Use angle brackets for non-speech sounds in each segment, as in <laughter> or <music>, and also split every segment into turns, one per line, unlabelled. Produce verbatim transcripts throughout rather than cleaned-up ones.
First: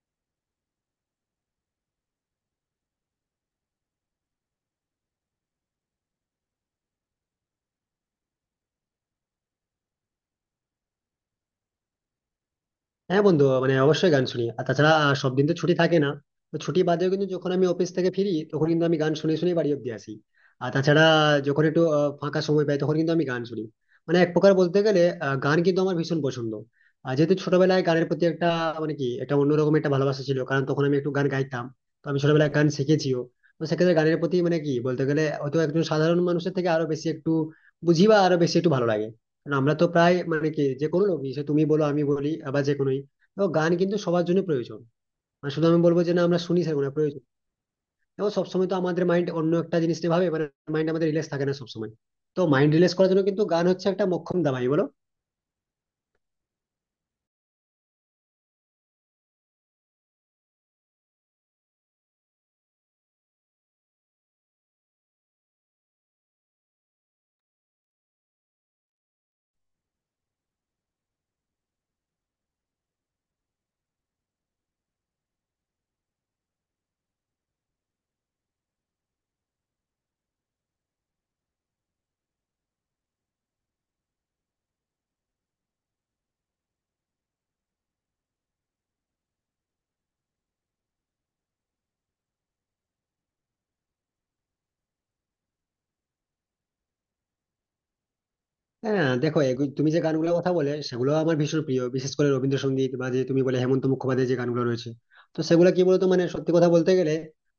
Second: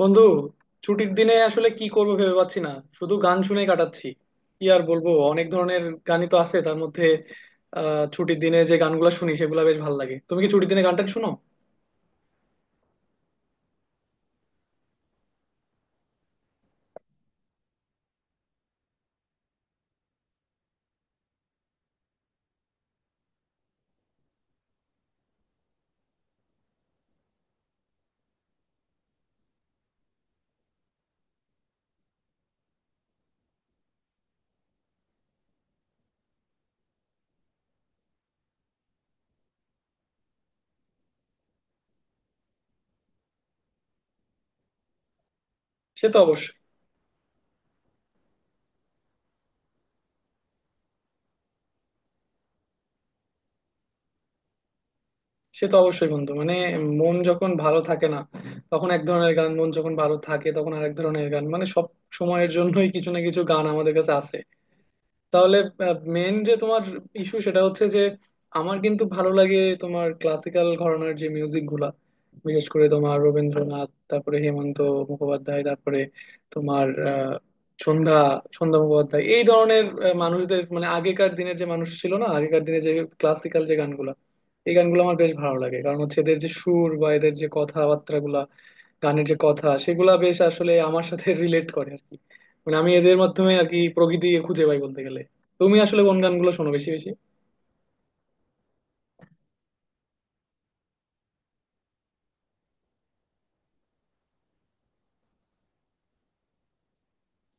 বন্ধু, ছুটির দিনে আসলে কি করবো ভেবে পাচ্ছি না। শুধু গান শুনেই কাটাচ্ছি। কি আর বলবো, অনেক ধরনের গানই তো আছে। তার মধ্যে আহ ছুটির দিনে যে গানগুলো শুনি সেগুলো বেশ ভালো লাগে। তুমি কি ছুটির দিনে গানটা শুনো?
হ্যাঁ বন্ধু, মানে অবশ্যই গান শুনি। আর তাছাড়া আহ, সব দিন তো ছুটি থাকে না। তো ছুটি বাদেও কিন্তু যখন আমি অফিস থেকে ফিরি, তখন কিন্তু আমি গান শুনে শুনে বাড়ি অব্দি আসি। আর তাছাড়া যখন একটু আহ, ফাঁকা সময় পাই, তখন কিন্তু আমি গান শুনি। মানে এক প্রকার বলতে গেলে আহ, গান কিন্তু আমার ভীষণ পছন্দ। আর যেহেতু ছোটবেলায় গানের প্রতি একটা, মানে কি, একটা অন্যরকম একটা ভালোবাসা ছিল, কারণ তখন আমি একটু গান গাইতাম। তো আমি ছোটবেলায় গান শিখেছিও। তো সেক্ষেত্রে গানের প্রতি, মানে কি বলতে গেলে, হয়তো একজন সাধারণ মানুষের থেকে আরো বেশি একটু বুঝি বা আরো বেশি একটু ভালো লাগে। কারণ আমরা তো প্রায়, মানে কি, যে কোনো লোকই, সে তুমি বলো, আমি বলি, আবার যে কোনোই। তো গান কিন্তু সবার জন্য প্রয়োজন। মানে শুধু আমি বলবো
সে
যে
তো
না, আমরা
অবশ্যই।
শুনি সেরকম না, প্রয়োজন। এবং সবসময় তো আমাদের মাইন্ড অন্য একটা জিনিস নিয়ে ভাবে, মানে মাইন্ড আমাদের রিল্যাক্স থাকে না সবসময়। তো মাইন্ড রিল্যাক্স করার জন্য কিন্তু গান হচ্ছে একটা মোক্ষম দাওয়াই, বলো।
সে তো অবশ্যই বন্ধু, মানে মন যখন ভালো থাকে না তখন এক ধরনের গান, মন যখন ভালো থাকে তখন আরেক ধরনের গান। মানে সব সময়ের জন্যই কিছু না কিছু গান আমাদের কাছে আছে। তাহলে মেন যে তোমার ইস্যু সেটা হচ্ছে যে আমার কিন্তু ভালো লাগে তোমার ক্লাসিক্যাল ঘরানার যে মিউজিক গুলা। বিশেষ করে তোমার রবীন্দ্রনাথ, তারপরে হেমন্ত মুখোপাধ্যায়, তারপরে তোমার আহ, সন্ধ্যা সন্ধ্যা মুখোপাধ্যায়, এই ধরনের আহ, মানুষদের, মানে আগেকার দিনের যে মানুষ ছিল না, আগেকার দিনে যে ক্লাসিক্যাল যে গানগুলা, এই গানগুলো আমার বেশ ভালো লাগে। কারণ হচ্ছে এদের যে সুর বা এদের যে কথাবার্তা গুলা, গানের যে কথা সেগুলা বেশ আসলে আমার সাথে <laughs> রিলেট করে আর কি। মানে আমি এদের মাধ্যমে আর কি প্রকৃতি খুঁজে পাই বলতে গেলে। তুমি আসলে কোন গানগুলো শোনো বেশি বেশি?
হ্যাঁ, দেখো, এগু- তুমি যে গানগুলোর কথা বলে সেগুলো আমার ভীষণ প্রিয়, বিশেষ করে রবীন্দ্রসঙ্গীত বা যে তুমি বলে হেমন্ত মুখোপাধ্যায়ের যে গানগুলো রয়েছে। তো সেগুলো কি বলতো, মানে সত্যি কথা বলতে গেলে,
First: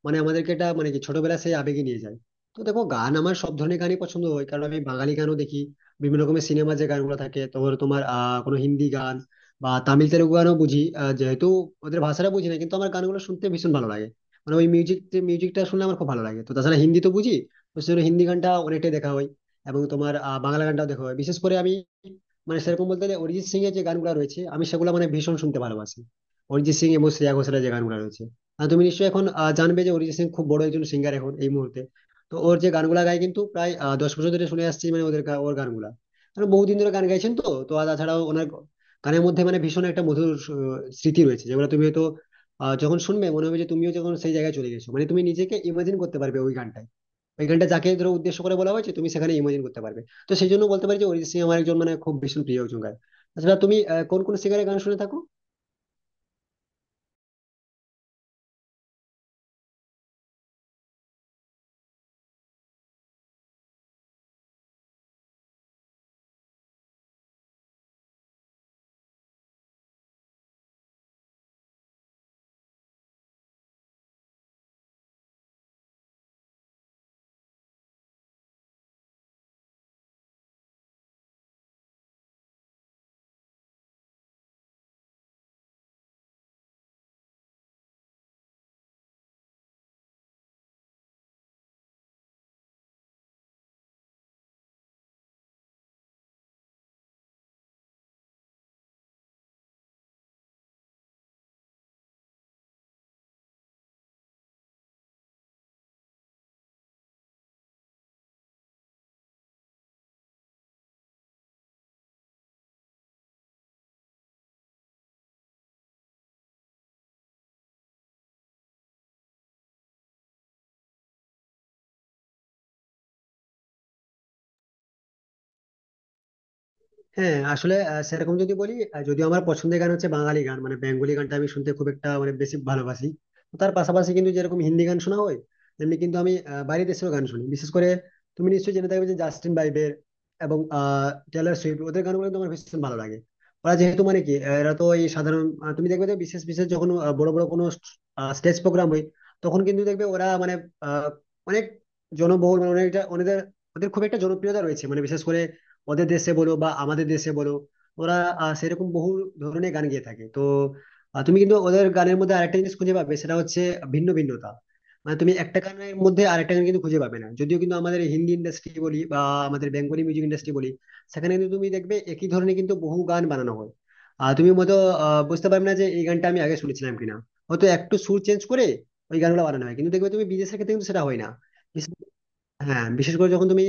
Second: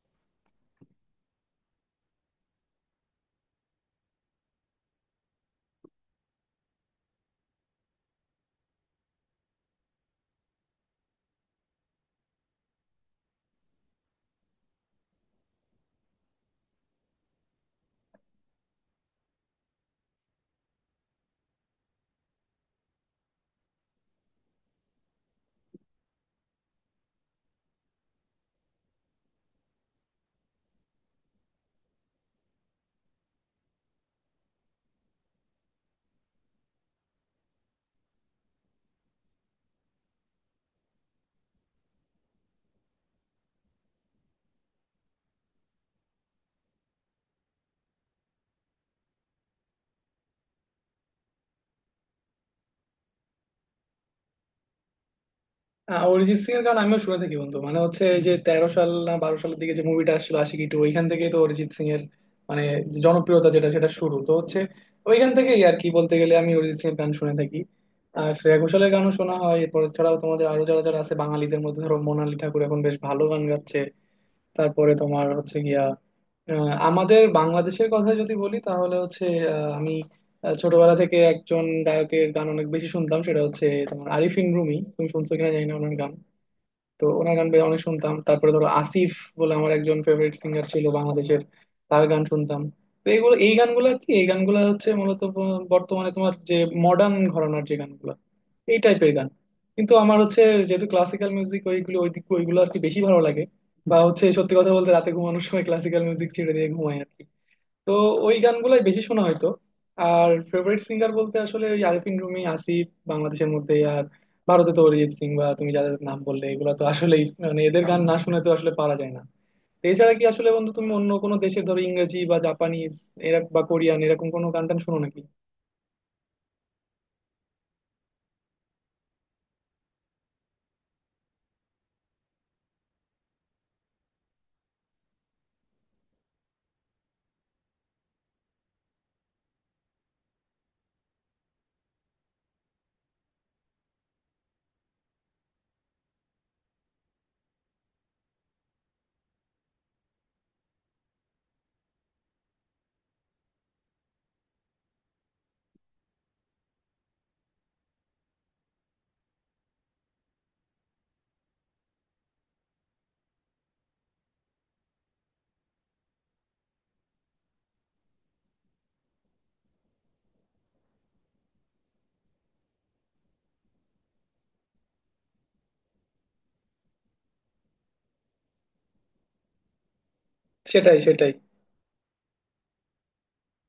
মানে আমাদেরকে এটা, মানে কি, ছোটবেলা সেই আবেগে নিয়ে যায়। তো দেখো, গান আমার সব ধরনের গানই পছন্দ হয়, কারণ আমি বাঙালি গানও দেখি। বিভিন্ন রকমের সিনেমা যে গানগুলো থাকে, তোমার তোমার আহ কোনো হিন্দি গান বা তামিল তেলুগু গানও বুঝি, আহ, যেহেতু ওদের ভাষাটা বুঝি না কিন্তু আমার গানগুলো শুনতে ভীষণ ভালো লাগে। মানে ওই মিউজিক মিউজিকটা শুনলে আমার খুব ভালো লাগে। তো তাছাড়া হিন্দি তো বুঝি, তো সেজন্য হিন্দি গানটা অনেকটাই দেখা হয়। এবং তোমার আহ, বাংলা গানটাও দেখো। বিশেষ করে আমি, মানে সেরকম বলতে গেলে, অরিজিৎ সিং এর যে গানগুলো রয়েছে আমি সেগুলো মানে ভীষণ শুনতে ভালোবাসি। অরিজিৎ সিং এবং শ্রেয়া ঘোষালের যে গানগুলো রয়েছে। আর তুমি নিশ্চয়ই এখন আহ, জানবে যে অরিজিৎ সিং খুব বড় একজন সিঙ্গার এখন এই মুহূর্তে। তো ওর যে গানগুলা গায় কিন্তু প্রায় আহ, দশ বছর ধরে শুনে আসছি, মানে ওদের গা- ওর গানগুলা। কারণ বহুদিন ধরে গান গাইছেন। তো তো আর তাছাড়াও ওনার গানের মধ্যে মানে ভীষণ একটা মধুর আহ, স্মৃতি রয়েছে, যেগুলো তুমি হয়তো আহ, যখন শুনবে মনে হবে যে তুমিও যখন সেই জায়গায় চলে গেছো, মানে তুমি নিজেকে ইমাজিন করতে পারবে ওই গানটা। ওই গানটা যাকে ধরো উদ্দেশ্য করে বলা হয়েছে তুমি সেখানে ইমাজিন করতে পারবে। তো সেই জন্য বলতে পারি যে অরিজিৎ সিং আমার একজন, মানে খুব ভীষণ প্রিয় একজন গায়ক। আচ্ছা, তুমি আহ, কোন কোন সিঙ্গারের গান শুনে থাকো?
আহ, অরিজিৎ সিং এর গান আমিও শুনে থাকি বন্ধু। মানে হচ্ছে এই যে তেরো সাল না বারো সালের দিকে যে মুভিটা আসছিল আশিকি টু, ওইখান থেকেই তো অরিজিৎ সিং এর মানে যে জনপ্রিয়তা, যেটা সেটা শুরু তো হচ্ছে ওইখান থেকেই আর কি। বলতে গেলে আমি অরিজিৎ সিং এর গান শুনে থাকি। আর শ্রেয়া ঘোষালের গানও শোনা হয়। এরপর ছাড়াও তোমাদের আরো যারা যারা আছে বাঙালিদের মধ্যে ধরো মোনালি ঠাকুর এখন বেশ ভালো গান গাচ্ছে। তারপরে তোমার হচ্ছে গিয়া আহ, আমাদের বাংলাদেশের কথা যদি বলি তাহলে হচ্ছে আহ, আমি আহ, ছোটবেলা থেকে একজন গায়কের গান অনেক বেশি শুনতাম, সেটা হচ্ছে তোমার আরিফিন রুমি। তুমি শুনছো কিনা জানি না ওনার গান। তো ওনার গান বেশ অনেক শুনতাম। তারপরে ধরো আসিফ বলে আমার একজন ফেভারিট সিঙ্গার ছিল বাংলাদেশের, তার গান শুনতাম। তো এইগুলো এই গানগুলো কি, এই গানগুলো হচ্ছে মূলত ব- বর্তমানে তোমার যে মডার্ন ঘরানার যে গানগুলো, এই টাইপের গান। কিন্তু আমার হচ্ছে যেহেতু ক্লাসিক্যাল মিউজিক, ওইগুলো ওই দিক, ওইগুলো আর কি বেশি ভালো লাগে। বা হচ্ছে, সত্যি কথা বলতে, রাতে ঘুমানোর সময় ক্লাসিক্যাল মিউজিক ছেড়ে দিয়ে ঘুমাই আর কি। তো ওই গানগুলাই বেশি শোনা হয়তো। আর ফেভারিট সিঙ্গার বলতে আসলে ওই আরিফিন রুমি, আসিফ বাংলাদেশের মধ্যে। আর ভারতে তো অরিজিৎ সিং বা তুমি যাদের নাম বললে, এগুলো তো আসলেই মানে এদের গান না শুনে তো আসলে পারা যায় না। তো এছাড়া কি আসলে বন্ধু তুমি অন্য কোনো দেশের ধরো ইংরেজি বা জাপানিজ এরকম বা কোরিয়ান এরকম কোনো গান টান শোনো নাকি?
হ্যাঁ, আসলে আহ, সেরকম যদি বলি, আহ, যদিও আমার পছন্দের গান হচ্ছে বাঙালি গান, মানে বেঙ্গলি গানটা আমি শুনতে খুব একটা মানে বেশি ভালোবাসি। তো তার পাশাপাশি কিন্তু যেরকম হিন্দি গান শোনা হয়, তেমনি কিন্তু আমি আহ, বাইরের দেশেও গান শুনি। বিশেষ করে তুমি নিশ্চয়ই জেনে থাকবে যে জাস্টিন বাইবের এবং আহ টেলর সুইফট, ওদের গানগুলো তো আমার ভীষণ ভালো লাগে। ওরা যেহেতু, মানে কি, আহ, এরা তো এই সাধারণ, আহ, তুমি দেখবে যে বিশেষ বিশেষ যখন আহ, বড় বড় কোনো স্টেজ প্রোগ্রাম হয়, তখন কিন্তু দেখবে ওরা মানে আহ, অনেক জনবহুল, মানে অনেকটা ওদের ওদের খুব একটা জনপ্রিয়তা রয়েছে, মানে বিশেষ করে ওদের দেশে বলো বা আমাদের দেশে বলো, ওরা আহ, সেরকম বহু ধরনের গান গেয়ে থাকে। তো আহ, তুমি কিন্তু ওদের গানের মধ্যে আরেকটা জিনিস খুঁজে পাবে, সেটা হচ্ছে ভিন্ন ভিন্নতা। মানে তুমি একটা গানের মধ্যে আরেকটা গান কিন্তু খুঁজে পাবে না, যদিও কিন্তু আমাদের হিন্দি ইন্ডাস্ট্রি বলি বা আমাদের বেঙ্গলি মিউজিক ইন্ডাস্ট্রি বলি, সেখানে কিন্তু তুমি দেখবে একই ধরনের কিন্তু বহু গান বানানো হয়। আর তুমি মতো আহ, বুঝতে পারবে না যে এই গানটা আমি আগে শুনেছিলাম কিনা। হয়তো একটু সুর চেঞ্জ করে ওই গানগুলো বানানো হয়, কিন্তু দেখবে তুমি বিদেশের ক্ষেত্রে কিন্তু
সেটাই
সেটা হয় না।
সেটাই।
হ্যাঁ, বিশেষ করে যখন তুমি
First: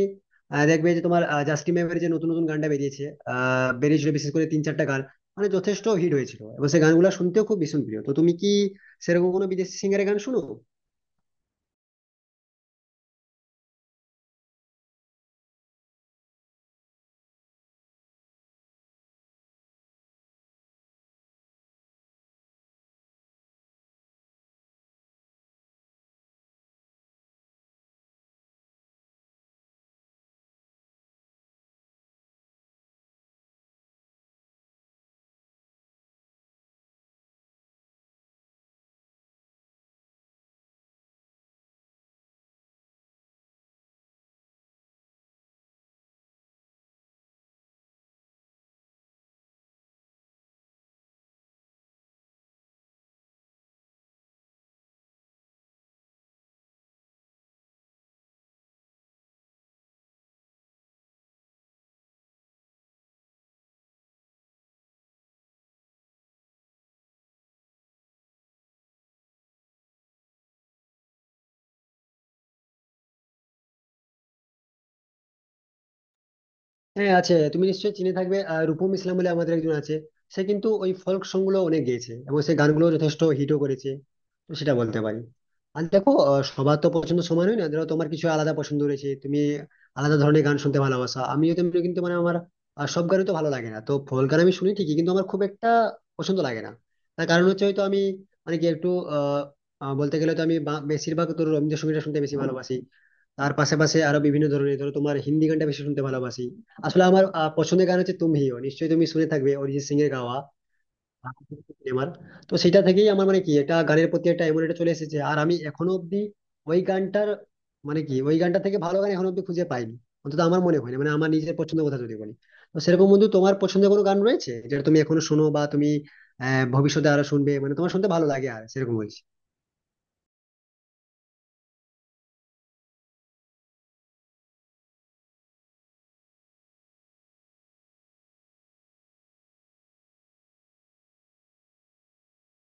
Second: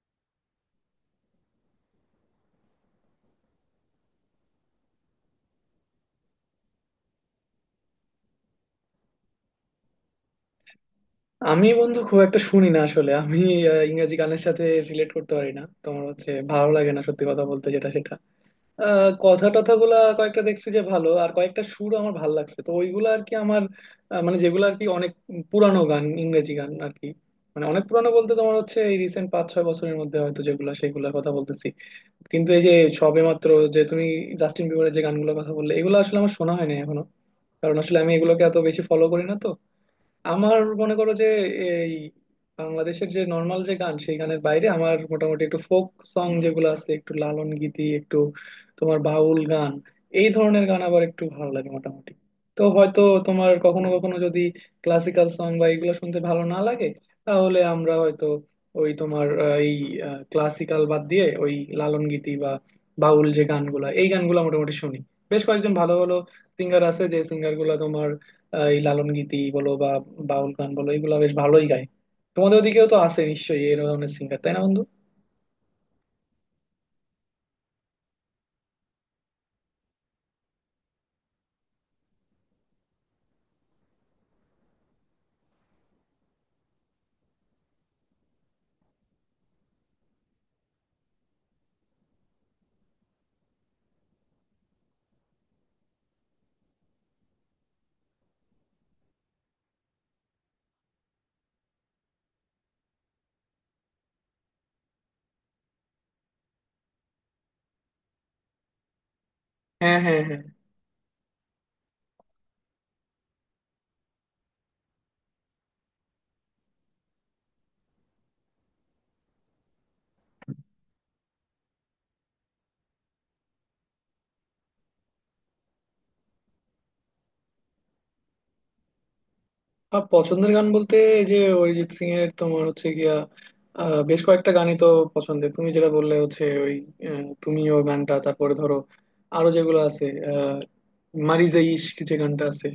আহ, দেখবে যে তোমার আহ, জাস্টিন বিবারের যে নতুন নতুন গানটা বেরিয়েছে, আহ বেরিয়েছিল বিশেষ করে তিন চারটা গান, মানে যথেষ্ট হিট হয়েছিল এবং সেই গানগুলো শুনতেও খুব ভীষণ প্রিয়। তো তুমি কি সেরকম কোনো বিদেশি সিঙ্গারের গান শুনো?
আমি বন্ধু খুব একটা শুনি না আসলে। আমি আহ, ইংরেজি গানের সাথে রিলেট করতে পারি না। তোমার হচ্ছে ভালো লাগে না, সত্যি কথা বলতে যেটা সেটা। আহ, কথা টথাগুলা কয়েকটা দেখছি যে ভালো, আর কয়েকটা সুর আমার ভালো লাগছে, তো ওইগুলো আর কি আমার আহ, মানে যেগুলো আর কি অনেক পুরানো গান, ইংরেজি গান আর কি। মানে অনেক পুরানো বলতে তোমার হচ্ছে এই রিসেন্ট পাঁচ ছয় বছরের মধ্যে হয়তো, যেগুলা সেগুলোর কথা বলতেছি। কিন্তু এই যে সবেমাত্র যে তুমি জাস্টিন বিবরের যে গানগুলোর কথা বললে, এগুলো আসলে আমার শোনা হয়নি এখনো। কারণ আসলে আমি এগুলোকে এত বেশি ফলো করি না। তো আমার মনে করো যে এই বাংলাদেশের যে নর্মাল যে গান, সেই গানের বাইরে আমার মোটামুটি একটু ফোক সং যেগুলো আছে, একটু লালন গীতি, একটু তোমার বাউল গান, এই ধরনের গান আবার একটু ভালো লাগে মোটামুটি। তো হয়তো তোমার কখনো কখনো যদি ক্লাসিক্যাল সং বা এগুলো শুনতে ভালো না লাগে, তাহলে আমরা হয়তো ওই তোমার আহ, এই ক্লাসিক্যাল বাদ দিয়ে ওই লালন গীতি বা বাউল যে গানগুলা, এই গানগুলো মোটামুটি শুনি। বেশ কয়েকজন ভালো ভালো সিঙ্গার আছে, যে সিঙ্গার গুলা তোমার আহ, এই লালন গীতি বলো বা বাউল গান বলো, এগুলো বেশ ভালোই গায়। তোমাদের ওদিকেও তো আছে নিশ্চয়ই এই ধরনের সিঙ্গার, তাই না বন্ধু?
হ্যাঁ আছে, তুমি নিশ্চয়ই চিনে থাকবে, আহ, রূপম ইসলাম বলে আমাদের একজন আছে। সে কিন্তু ওই ফোক সং গুলো অনেক গেয়েছে এবং সে গানগুলো যথেষ্ট হিটও করেছে। তো সেটা বলতে পারি। আর দেখো, আহ, সবার তো পছন্দ সমান হয় না। ধরো তোমার কিছু আলাদা পছন্দ রয়েছে, তুমি আলাদা ধরনের গান শুনতে ভালোবাসো, আমিও তেমনি। কিন্তু মানে আমার আহ, সব গানই তো ভালো লাগে না। তো ফোক গান আমি শুনি ঠিকই কিন্তু আমার খুব একটা পছন্দ লাগে না। তার কারণ হচ্ছে হয়তো আমি, মানে কি, একটু আহ আহ, বলতে গেলে তো আমি বা- বেশিরভাগ তো রবীন্দ্রসঙ্গীতটা শুনতে বেশি ভালোবাসি। তার পাশাপাশি আরো বিভিন্ন ধরনের, ধরো তোমার হিন্দি গানটা বেশি শুনতে ভালোবাসি। আসলে আমার আহ, পছন্দের গান হচ্ছে, তুমি হিও নিশ্চয়ই তুমি শুনে থাকবে অরিজিৎ
হ্যাঁ,
সিং এর
হ্যাঁ,
গাওয়া
হ্যাঁ।
আমার। তো সেটা থেকেই আমার, মানে কি, একটা গানের প্রতি একটা এমন একটা চলে এসেছে। আর আমি এখনো অব্দি ওই গানটার, মানে কি, ওই গানটা থেকে ভালো গান এখনো অব্দি খুঁজে পাইনি। অন্তত আমার মনে হয় না, মানে আমার নিজের পছন্দের কথা যদি বলি। তো সেরকম বন্ধু, তোমার পছন্দের কোনো গান রয়েছে যেটা তুমি এখনো শোনো বা তুমি আহ ভবিষ্যতে আরো শুনবে, মানে তোমার শুনতে ভালো লাগে আর সেরকম বলছি?
আর পছন্দের গান বলতে এই যে অরিজিৎ সিং এর তোমার হচ্ছে গিয়া আহ, বেশ কয়েকটা গানই তো পছন্দের। তুমি যেটা বললে হচ্ছে ওই আহ, তুমিও গানটা, তারপরে ধরো আরো যেগুলো আছে আহ মারি যে ইশক যে গানটা আছে।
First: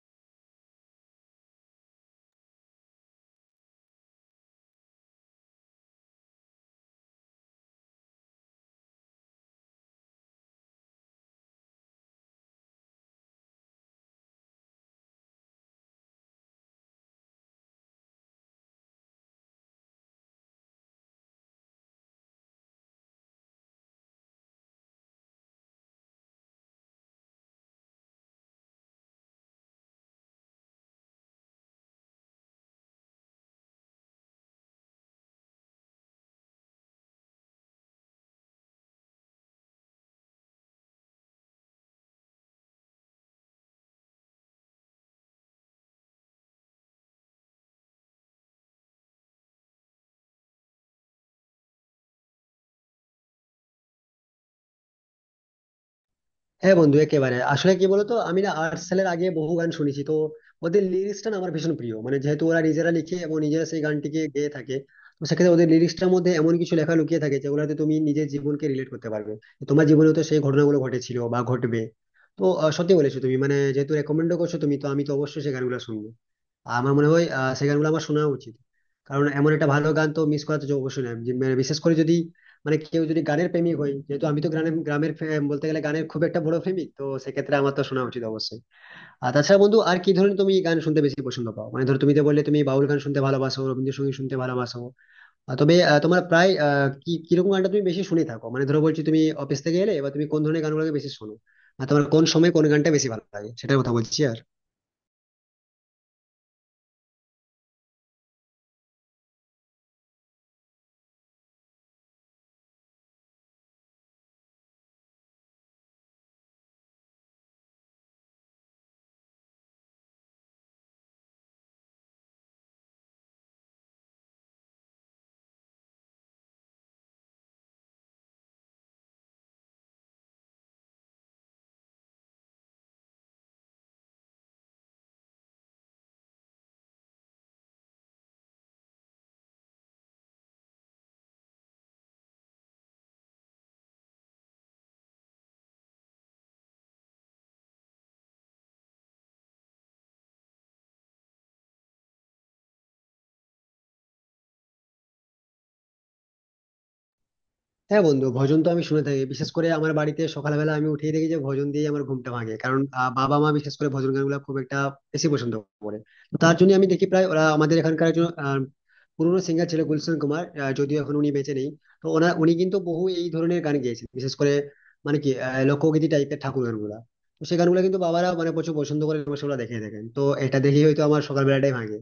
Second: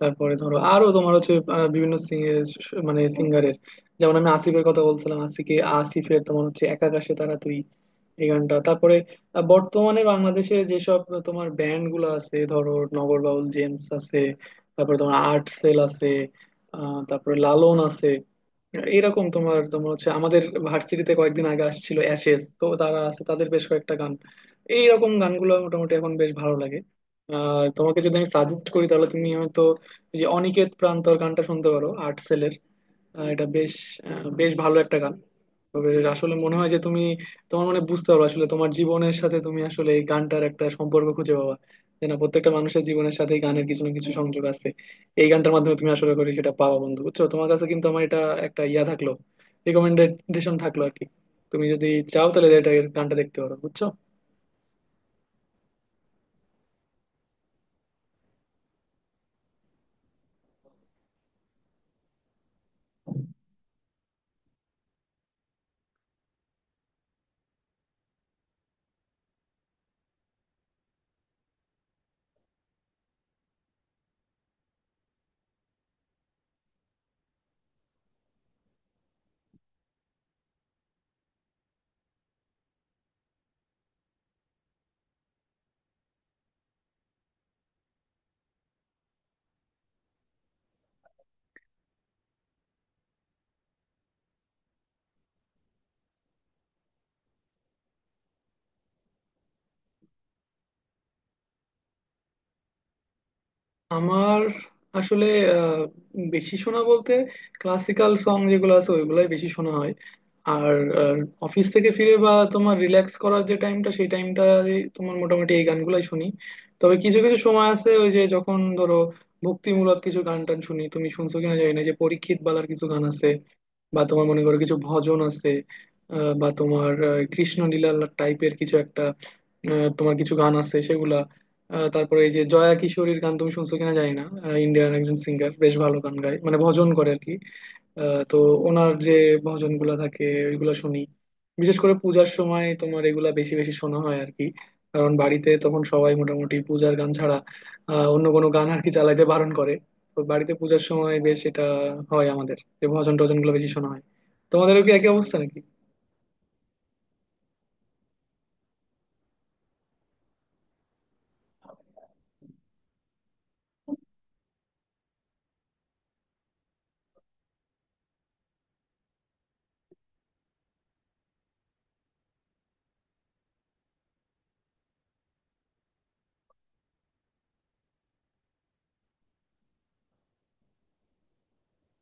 তারপরে ধরো আরো তোমার হচ্ছে আহ, বিভিন্ন sing- এর স- মানে সিঙ্গারের, যেমন আমি আসিফের কথা বলছিলাম, আসিকে আসিফের তোমার হচ্ছে এক আকাশে তারা তুই, এই গানটা। তারপরে আহ, বর্তমানে বাংলাদেশে যেসব তোমার ব্যান্ড গুলো আছে ধরো নগর বাউল জেমস আছে, তারপরে তোমার আর্ট সেল আছে, আহ তারপরে লালন আছে, এরকম তোমার তোমার হচ্ছে আমাদের ভার্সিটিতে কয়েকদিন আগে আসছিল অ্যাশেজ, তো তারা আছে, তাদের বেশ কয়েকটা গান, এইরকম গানগুলো মোটামুটি এখন বেশ ভালো লাগে। আর তোমাকে যদি আমি সাজেস্ট করি তাহলে তুমি হয়তো এই যে অনিকেত প্রান্তর গানটা শুনতে পারো আর্ট সেলের। এটা বেশ আহ, বেশ ভালো একটা গান। তবে আসলে মনে হয় যে তুমি তোমার মানে বুঝতে পারো আসলে তোমার জীবনের সাথে তুমি আসলে এই গানটার একটা সম্পর্ক খুঁজে পাবা। যে না, প্রত্যেকটা মানুষের জীবনের সাথে গানের কিছু না কিছু সংযোগ আছে, এই গানটার মাধ্যমে তুমি আসলে করে সেটা পাবা বন্ধু, বুঝছো? তোমার কাছে কিন্তু আমার এটা একটা ইয়া থাকলো, রিকমেন্ডেশন থাকলো আর কি। তুমি যদি চাও তাহলে এটা গানটা দেখতে পারো বুঝছো।
হ্যাঁ বন্ধু, একেবারে। আসলে কি বলতো, আমি না আর্টসেলের আগে বহু গান শুনেছি। তো ওদের লিরিক্সটা না আমার ভীষণ প্রিয়, মানে যেহেতু ওরা নিজেরা লিখে এবং নিজেরা সেই গানটিকে গেয়ে থাকে। তো সেক্ষেত্রে ওদের লিরিক্সটার মধ্যে এমন কিছু লেখা লুকিয়ে থাকে যেগুলোতে তুমি নিজের জীবনকে রিলেট করতে পারবে। তোমার জীবনে তো সেই ঘটনাগুলো ঘটেছিল বা ঘটবে। তো আহ, সত্যি বলেছো তুমি, মানে যেহেতু রেকমেন্ডও করছো তুমি, তো আমি তো অবশ্যই সেই গানগুলো শুনবো। আর আমার মনে হয় আহ, সেই গানগুলো আমার শোনা উচিত। কারণ এমন একটা ভালো গান তো মিস করা তো অবশ্যই না, যে- মানে বিশেষ করে যদি, মানে কেউ যদি গানের প্রেমিক হয়। যেহেতু আমি তো গ্রামের গ্রামের ফে- বলতে গেলে গানের খুব একটা বড় প্রেমিক, তো সেক্ষেত্রে আমার তো শোনা উচিত অবশ্যই। আর তাছাড়া বন্ধু, আর কি ধরনের তুমি গান শুনতে বেশি পছন্দ পাও? মানে ধরো তুমি তো বললে তুমি বাউল গান শুনতে ভালোবাসো, রবীন্দ্রসঙ্গীত শুনতে ভালোবাসো। আহ, তবে আহ, তোমার প্রায় আহ, কি কিরকম গানটা তুমি বেশি শুনে থাকো? মানে ধরো বলছি, তুমি অফিস থেকে এলে বা তুমি কোন ধরনের গানগুলোকে বেশি শোনো? আর তোমার কোন সময় কোন গানটা বেশি ভালো লাগে, সেটার কথা বলছি।
আমার আসলে আহ, বেশি শোনা বলতে ক্লাসিক্যাল সং যেগুলো আছে, ওইগুলাই বেশি শোনা হয়। আর অফিস থেকে ফিরে বা তোমার রিল্যাক্স করার যে টাইমটা, সেই টাইমটা তোমার মোটামুটি এই গানগুলাই শুনি। তবে কিছু কিছু সময় আছে ওই যে যখন ধরো ভক্তিমূলক কিছু গান টান শুনি। তুমি শুনছো কিনা জানি না, যে পরীক্ষিত বালার কিছু গান আছে, বা তোমার মনে করো কিছু ভজন আছে, আহ, বা তোমার আহ, কৃষ্ণলীলা টাইপের কিছু একটা, আহ, তোমার কিছু গান আছে সেগুলা। আহ, তারপরে এই যে জয়া কিশোরীর গান তুমি শুনছো কিনা জানি না। ইন্ডিয়ান একজন সিঙ্গার, বেশ ভালো গান গায়, মানে ভজন করে আর কি। আহ, তো ওনার যে ভজন গুলা থাকে ওইগুলা শুনি, বিশেষ করে পূজার সময় তোমার এগুলা বেশি বেশি শোনা হয় আর কি। কারণ বাড়িতে তখন সবাই মোটামুটি পূজার গান ছাড়া আহ, অন্য কোনো গান আর কি চালাইতে বারণ করে। তো বাড়িতে পূজার সময় বেশ এটা হয়, আমাদের যে ভজন টজন গুলো বেশি শোনা হয়। তোমাদেরও কি একই অবস্থা নাকি?
হ্যাঁ বন্ধু, ভজন তো আমি শুনে থাকি। বিশেষ করে আমার বাড়িতে সকালবেলা আমি উঠেই দেখি যে ভজন দিয়ে আমার ঘুমটা ভাঙে, কারণ আহ, বাবা মা বিশেষ করে ভজন গানগুলো খুব একটা বেশি পছন্দ করে। তো তার জন্য আমি দেখি, প্রায় ওরা আমাদের এখানকার একজন আহ, পুরনো সিঙ্গার ছিল গুলশান কুমার, আহ, যদিও এখন উনি বেঁচে নেই। তো ওনার, উনি কিন্তু বহু এই ধরনের গান গেয়েছেন, বিশেষ করে, মানে কি, আহ, লোকগীতি টাইপের ঠাকুর গানগুলা। তো সেই গানগুলো কিন্তু বাবারা মানে প্রচুর পছন্দ করে এবং সেগুলো দেখে দেখেন, তো এটা দেখেই হয়তো আমার সকালবেলাটাই ভাঙে।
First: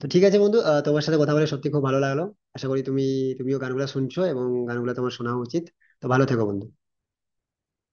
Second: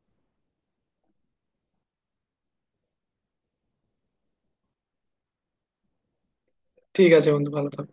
তো ঠিক আছে বন্ধু, আহ, তোমার সাথে কথা বলে সত্যি খুব ভালো লাগলো। আশা করি তুমি তুমিও গানগুলো শুনছো এবং গানগুলো তোমার শোনা উচিত। তো ভালো থেকো বন্ধু।
ঠিক আছে বন্ধু, ভালো থাকো।